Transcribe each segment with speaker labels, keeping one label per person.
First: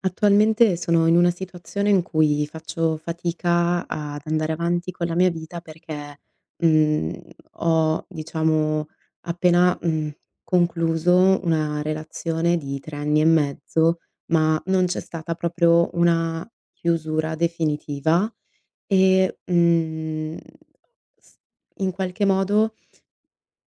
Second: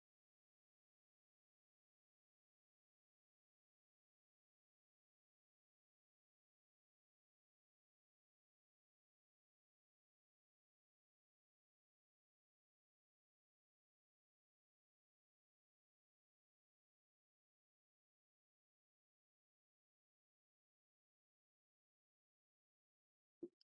Speaker 1: Attualmente sono in una situazione in cui faccio fatica ad andare avanti con la mia vita perché, mhmm, ho diciamo appena, concluso una relazione di 3 anni e mezzo, ma non c'è stata proprio una chiusura definitiva e, mhmm, s in qualche modo,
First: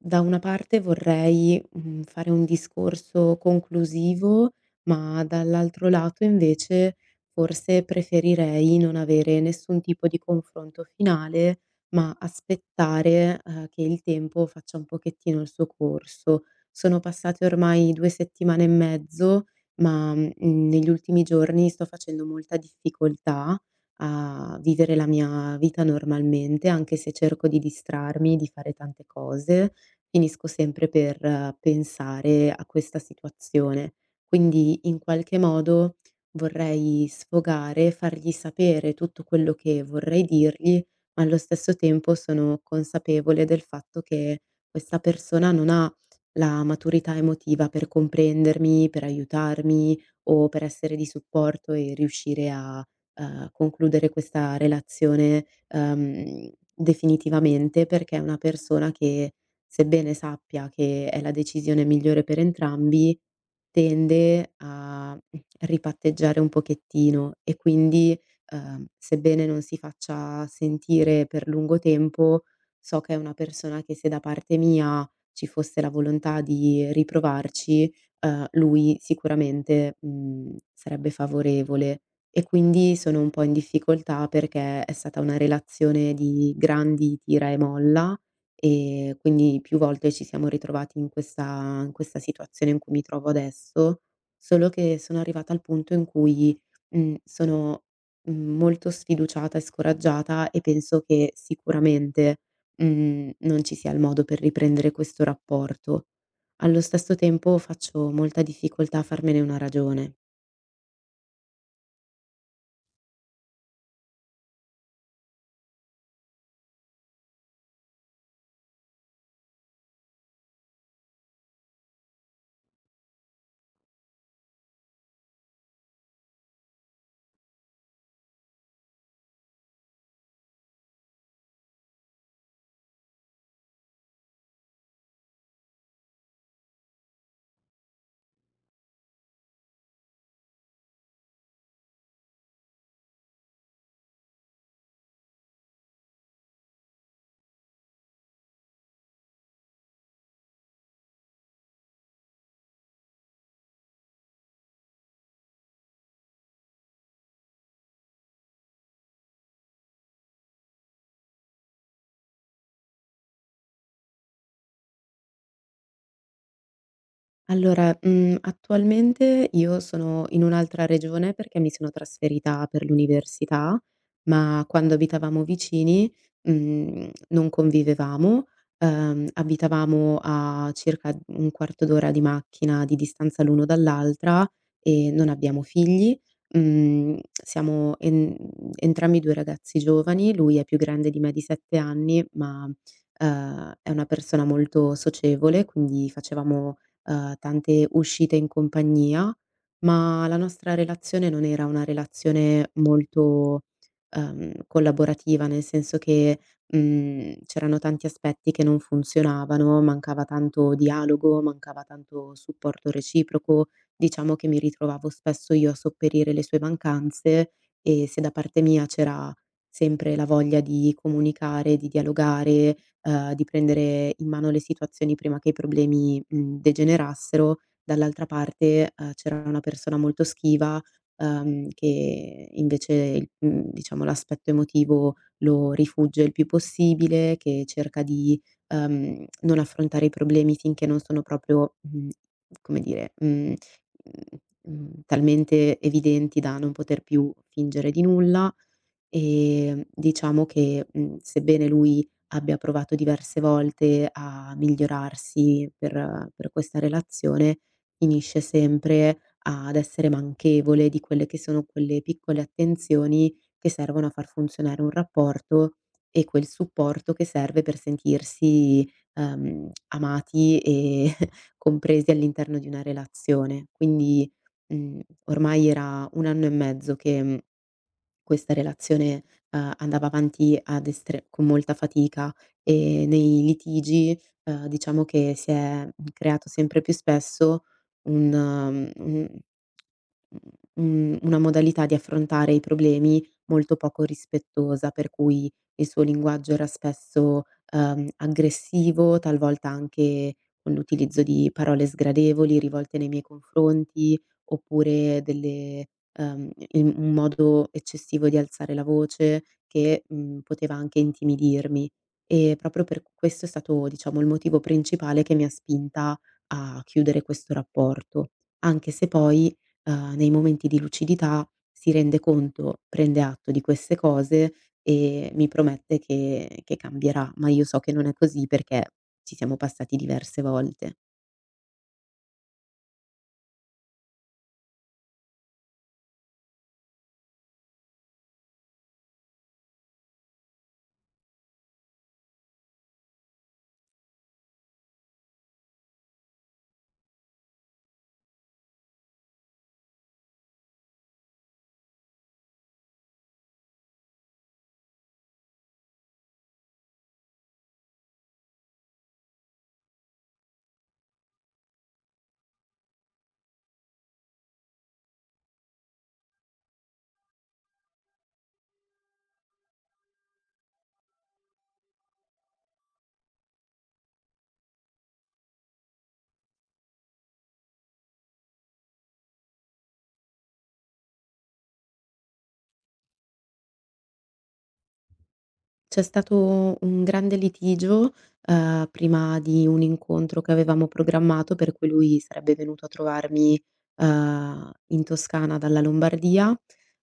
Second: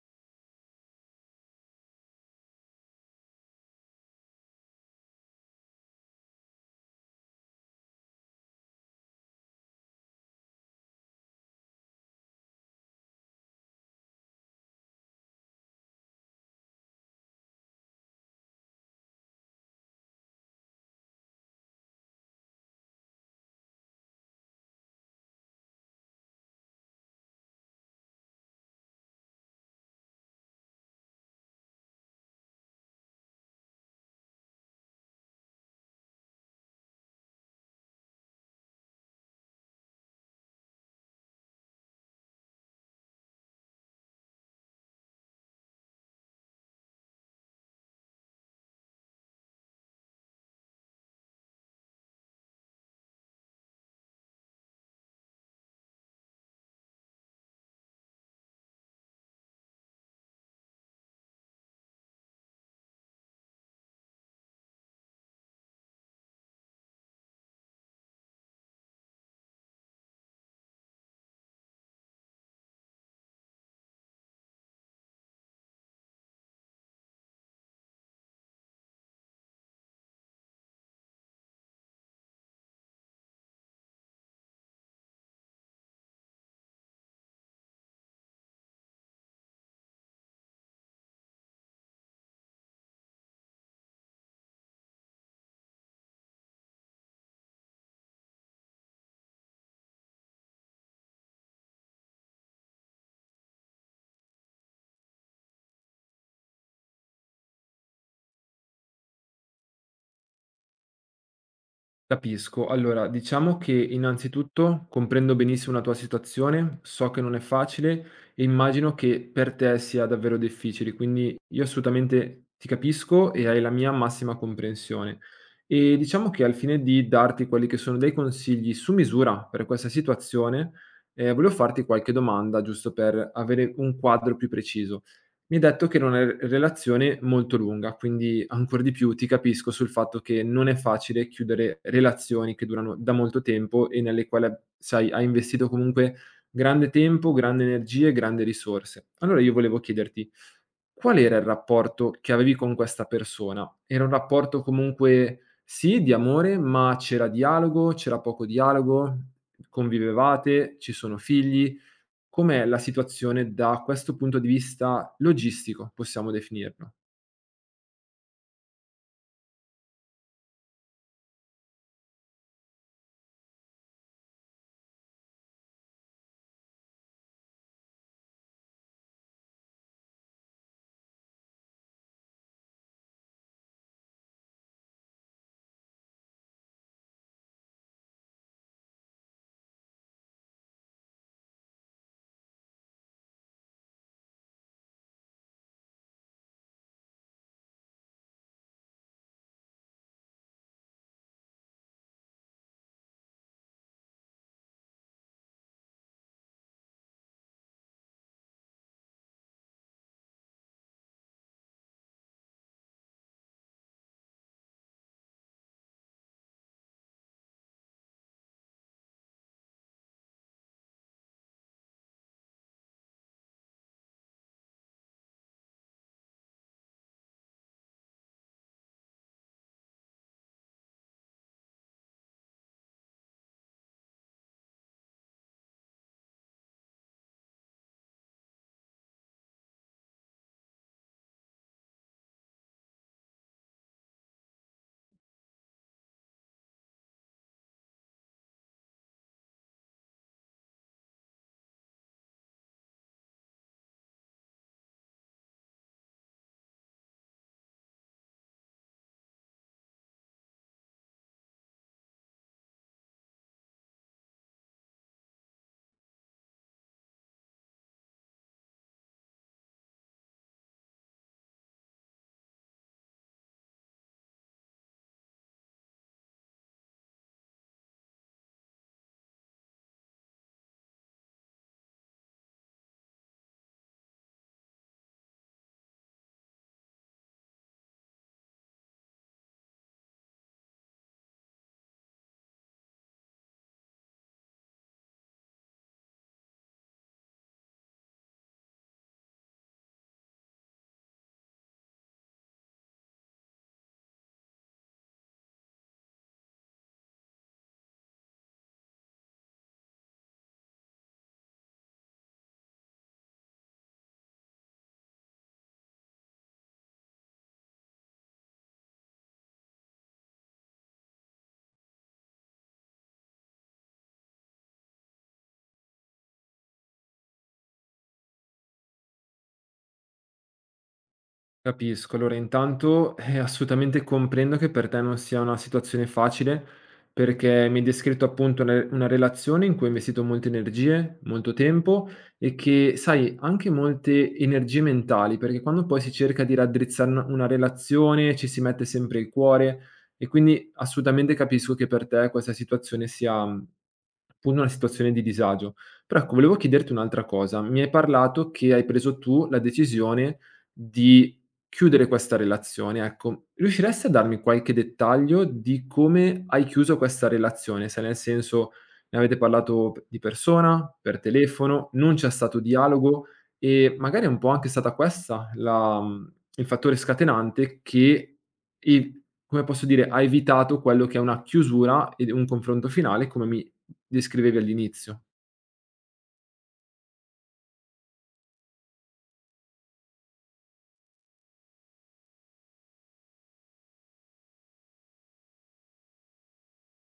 Speaker 1: da una parte vorrei fare un discorso conclusivo, ma dall'altro lato invece forse preferirei non avere nessun tipo di confronto finale, ma aspettare che il tempo faccia un pochettino il suo corso. Sono passate ormai 2 settimane e mezzo, ma negli ultimi giorni sto facendo molta difficoltà a vivere la mia vita normalmente, anche se cerco di distrarmi, di fare tante cose, finisco sempre per pensare a questa situazione. Quindi in qualche modo vorrei sfogare, fargli sapere tutto quello che vorrei dirgli, ma allo stesso tempo sono consapevole del fatto che questa persona non ha la maturità emotiva per comprendermi, per aiutarmi o per essere di supporto e riuscire a concludere questa relazione, definitivamente, perché è una persona che, sebbene sappia che è la decisione migliore per entrambi, tende a ripatteggiare un pochettino, e quindi, sebbene non si faccia sentire per lungo tempo, so che è una persona che, se da parte mia ci fosse la volontà di riprovarci, lui sicuramente, sarebbe favorevole. E quindi sono un po' in difficoltà perché è stata una relazione di grandi tira e molla. Quindi più volte ci siamo ritrovati in questa situazione in cui mi trovo adesso, solo che sono arrivata al punto in cui sono molto sfiduciata e scoraggiata, e penso che sicuramente, non ci sia il modo per riprendere questo rapporto. Allo stesso tempo faccio molta difficoltà a farmene una ragione.
Speaker 2: Capisco. Allora, diciamo che innanzitutto comprendo benissimo la tua situazione, so che non è facile e immagino che per te sia davvero difficile, quindi io assolutamente ti capisco e hai la mia massima comprensione. E diciamo che al fine di darti quelli che sono dei consigli su misura per questa situazione, volevo farti qualche domanda giusto per avere un quadro più preciso. Mi hai detto che era una re relazione molto lunga, quindi ancor di più ti capisco sul fatto che non è facile chiudere relazioni che durano da molto tempo e nelle quali a sai, hai investito comunque grande tempo, grande energie, grande risorse. Allora io volevo chiederti: qual era il rapporto che avevi con questa persona? Era un rapporto comunque, sì, di amore, ma c'era dialogo, c'era poco dialogo? Convivevate? Ci sono figli? Com'è la situazione da questo punto di vista logistico, possiamo definirlo?
Speaker 1: Allora, attualmente io sono in un'altra regione perché mi sono trasferita per l'università, ma quando abitavamo vicini, non convivevamo, abitavamo a circa un quarto d'ora di macchina di distanza l'uno dall'altra, e non abbiamo figli. Mhmm, siamo en entrambi 2 ragazzi giovani, lui è più grande di me di 7 anni, ma è una persona molto socievole, quindi facevamo tante uscite in compagnia, ma la nostra relazione non era una relazione molto collaborativa, nel senso che c'erano tanti aspetti che non funzionavano, mancava tanto dialogo, mancava tanto supporto reciproco. Diciamo che mi ritrovavo spesso io a sopperire le sue mancanze, e se da parte mia c'era sempre la voglia di comunicare, di dialogare, di prendere in mano le situazioni prima che i problemi degenerassero, dall'altra parte, c'era una persona molto schiva, che invece diciamo l'aspetto emotivo lo rifugge il più possibile, che cerca di non affrontare i problemi finché non sono proprio, come dire, mhmm, talmente evidenti da non poter più fingere di nulla. Diciamo che, sebbene lui abbia provato diverse volte a migliorarsi per questa relazione, finisce sempre ad essere manchevole di quelle che sono quelle piccole attenzioni che servono a far funzionare un rapporto e quel supporto che serve per sentirsi, amati e compresi all'interno di una relazione. Quindi, mhmm, ormai era 1 anno e mezzo che questa relazione andava avanti ad estre con molta fatica, e nei litigi, diciamo che si è creato sempre più spesso un mhmm, un Mhmm, una modalità di affrontare i problemi molto poco rispettosa, per cui il suo linguaggio era spesso aggressivo, talvolta anche con l'utilizzo di parole sgradevoli rivolte nei miei confronti, oppure delle il un modo eccessivo di alzare la voce che poteva anche intimidirmi. E proprio per questo è stato, diciamo, il motivo principale che mi ha spinta a chiudere questo rapporto, anche se poi, nei momenti di lucidità si rende conto, prende atto di queste cose, e mi promette che cambierà, ma io so che non è così perché ci siamo passati diverse volte.
Speaker 2: Capisco. Allora intanto, assolutamente comprendo che per te non sia una situazione facile, perché mi hai descritto appunto una relazione in cui hai investito molte energie, molto tempo e che, sai, anche molte energie mentali, perché quando poi si cerca di raddrizzare una relazione ci si mette sempre il cuore e quindi assolutamente capisco che per te questa situazione sia, appunto una situazione di disagio. Però ecco, volevo chiederti un'altra cosa: mi hai parlato che hai preso tu la decisione di chiudere questa relazione, ecco. Riusciresti a darmi qualche dettaglio di come hai chiuso questa relazione? Se nel senso, ne avete parlato p di persona, per telefono, non c'è stato dialogo e magari è un po' anche stata questa la il fattore scatenante che i come posso dire, ha evitato quello che è una chiusura ed un confronto finale come mi descrivevi all'inizio.
Speaker 1: C'è stato un grande litigio, prima di un incontro che avevamo programmato, per cui lui sarebbe venuto a trovarmi, in Toscana dalla Lombardia,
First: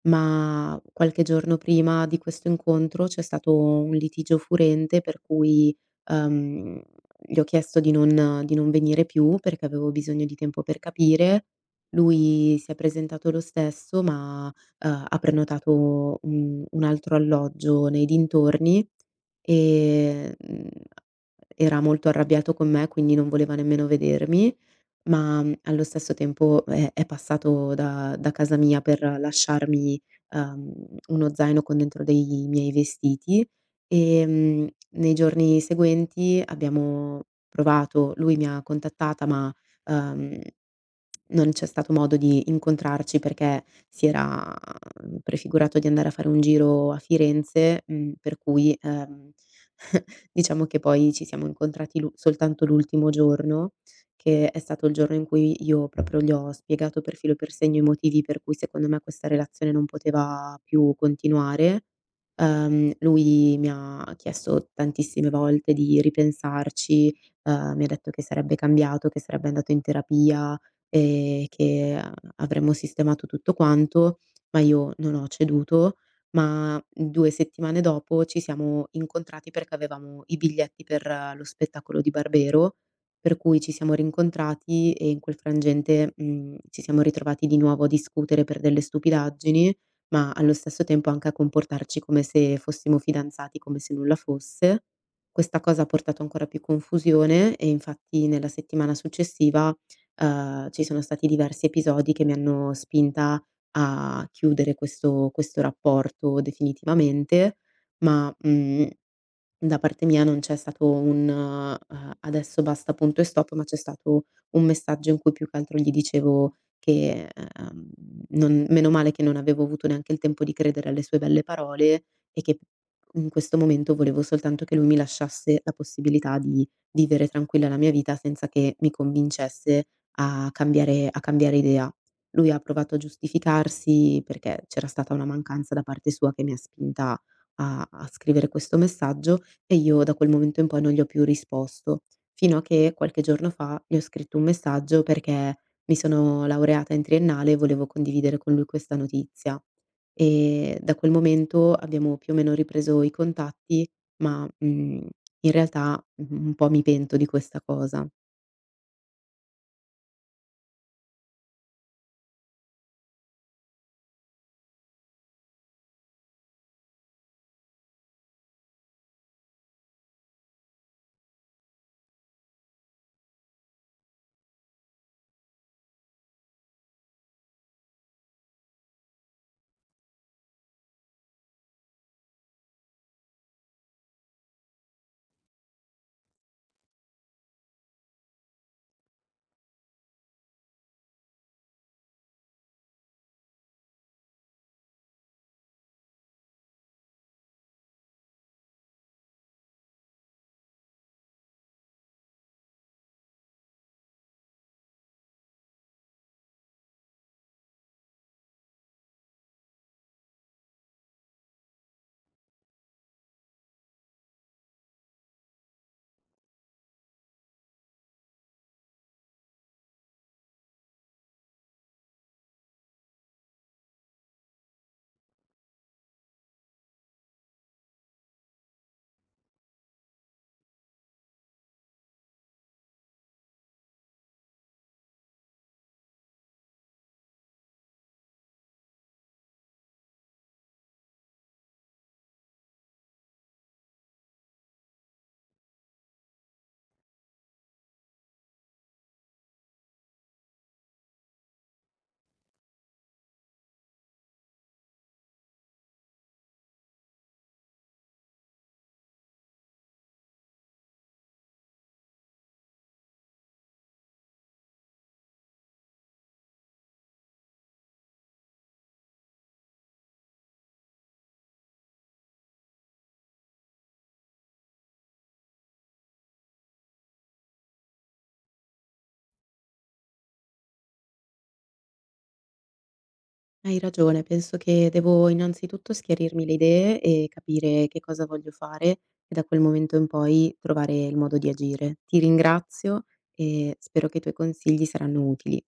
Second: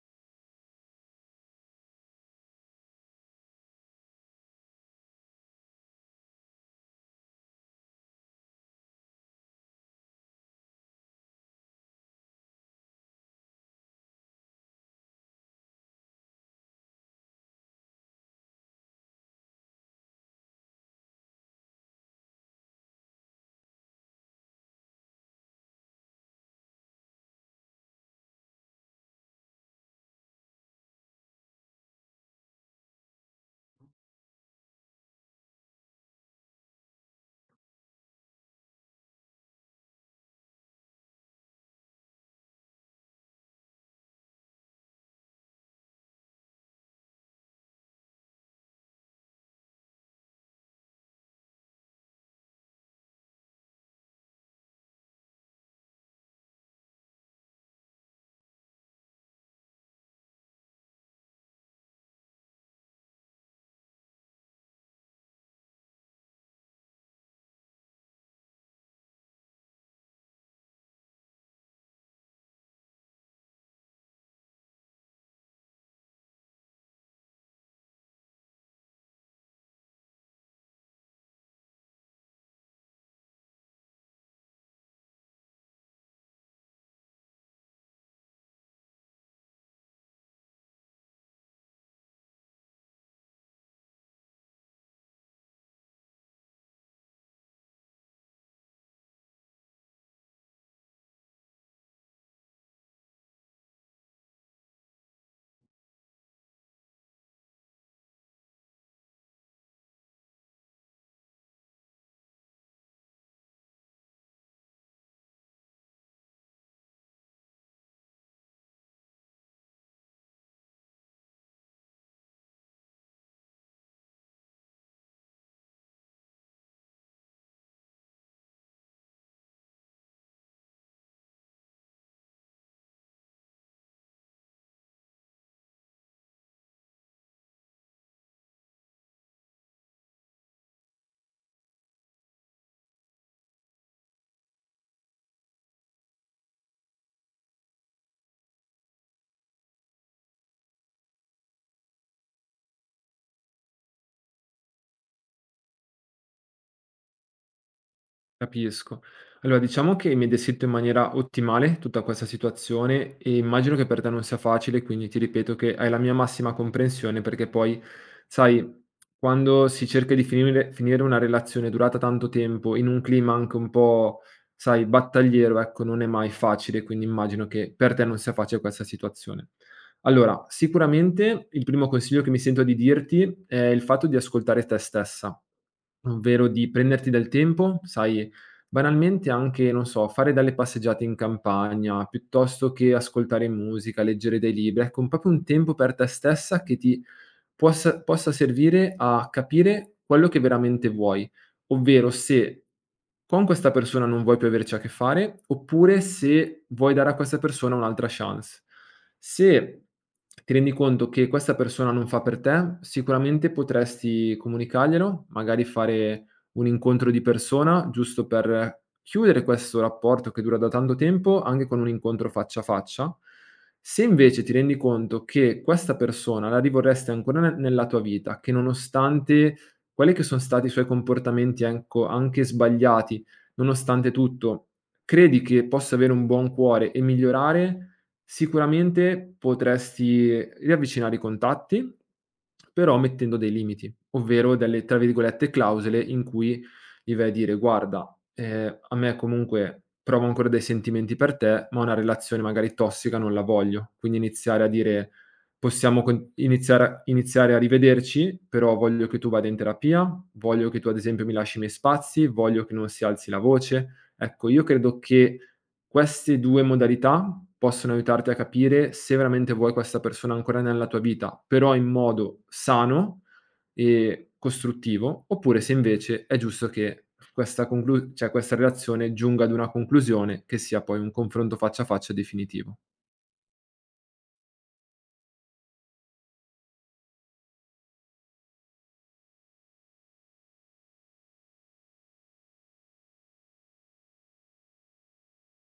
Speaker 1: ma qualche giorno prima di questo incontro c'è stato un litigio furente per cui, ehm, gli ho chiesto di non venire più perché avevo bisogno di tempo per capire. Lui si è presentato lo stesso, ma ha prenotato un altro alloggio nei dintorni, ehm, mhmm, Era molto arrabbiato con me, quindi non voleva nemmeno vedermi, ma, allo stesso tempo, è passato da casa mia per lasciarmi, uhm, uno zaino con dentro dei miei vestiti. Nei giorni seguenti, abbiamo provato lui mi ha contattata, ma, uhm non c'è stato modo di incontrarci perché si era prefigurato di andare a fare un giro a Firenze, per cui, diciamo che poi ci siamo incontrati l'u soltanto l'ultimo giorno, che è stato il giorno in cui io proprio gli ho spiegato per filo e per segno i motivi per cui secondo me questa relazione non poteva più continuare. Lui mi ha chiesto tantissime volte di ripensarci, mi ha detto che sarebbe cambiato, che sarebbe andato in terapia, che a avremmo sistemato tutto quanto, ma io non ho ceduto, ma 2 settimane dopo ci siamo incontrati perché avevamo i biglietti per lo spettacolo di Barbero, per cui ci siamo rincontrati e in quel frangente, ci siamo ritrovati di nuovo a discutere per delle stupidaggini, ma allo stesso tempo anche a comportarci come se fossimo fidanzati, come se nulla fosse. Questa cosa ha portato ancora più confusione, e infatti nella settimana successiva, ci sono stati diversi episodi che mi hanno spinta a chiudere questo rapporto definitivamente, ma, mhmm da parte mia non c'è stato un "adesso basta, punto e stop", ma c'è stato un messaggio in cui più che altro gli dicevo che, uhm, non, meno male che non avevo avuto neanche il tempo di credere alle sue belle parole, e che in questo momento volevo soltanto che lui mi lasciasse la possibilità di vivere tranquilla la mia vita senza che mi convincesse a cambiare idea. Lui ha provato a giustificarsi perché c'era stata una mancanza da parte sua che mi ha spinta a scrivere questo messaggio, e io da quel momento in poi non gli ho più risposto, fino a che qualche giorno fa gli ho scritto un messaggio perché mi sono laureata in triennale e volevo condividere con lui questa notizia. E da quel momento abbiamo più o meno ripreso i contatti, ma, in realtà, un po' mi pento di questa cosa.
Speaker 2: Capisco. Allora, diciamo che mi hai descritto in maniera ottimale tutta questa situazione e immagino che per te non sia facile, quindi ti ripeto che hai la mia massima comprensione perché poi, sai, quando si cerca di finire, finire una relazione durata tanto tempo in un clima anche un po', sai, battagliero, ecco, non è mai facile, quindi immagino che per te non sia facile questa situazione. Allora, sicuramente il primo consiglio che mi sento di dirti è il fatto di ascoltare te stessa. Ovvero di prenderti del tempo, sai, banalmente anche, non so, fare delle passeggiate in campagna, piuttosto che ascoltare musica, leggere dei libri. Ecco, un proprio un tempo per te stessa che ti possa servire a capire quello che veramente vuoi, ovvero se con questa persona non vuoi più averci a che fare, oppure se vuoi dare a questa persona un'altra chance. Se ti rendi conto che questa persona non fa per te, sicuramente potresti comunicarglielo, magari fare un incontro di persona, giusto per chiudere questo rapporto che dura da tanto tempo, anche con un incontro faccia a faccia se invece ti rendi conto che questa persona la rivorresti ancora ne nella tua vita, che nonostante quelli che son stati i suoi comportamenti, ecco, anche sbagliati, nonostante tutto, credi che possa avere un buon cuore e migliorare, sicuramente potresti riavvicinare i contatti, però mettendo dei limiti, ovvero delle, tra virgolette, "clausole" in cui gli vai a dire: "Guarda, a me comunque provo ancora dei sentimenti per te, ma una relazione magari tossica non la voglio". Quindi iniziare a dire: "Possiamo con iniziare a rivederci, però voglio che tu vada in terapia, voglio che tu ad esempio mi lasci i miei spazi, voglio che non si alzi la voce". Ecco, io credo che queste 2 modalità possono aiutarti a capire se veramente vuoi questa persona ancora nella tua vita, però in modo sano costruttivo, oppure se invece è giusto che questa conclu cioè questa relazione giunga ad una conclusione che sia poi un confronto faccia a faccia definitivo.
Speaker 1: Hai ragione, penso che devo innanzitutto schiarirmi le idee e capire che cosa voglio fare, e da quel momento in poi trovare il modo di agire. Ti ringrazio e spero che i tuoi consigli saranno utili.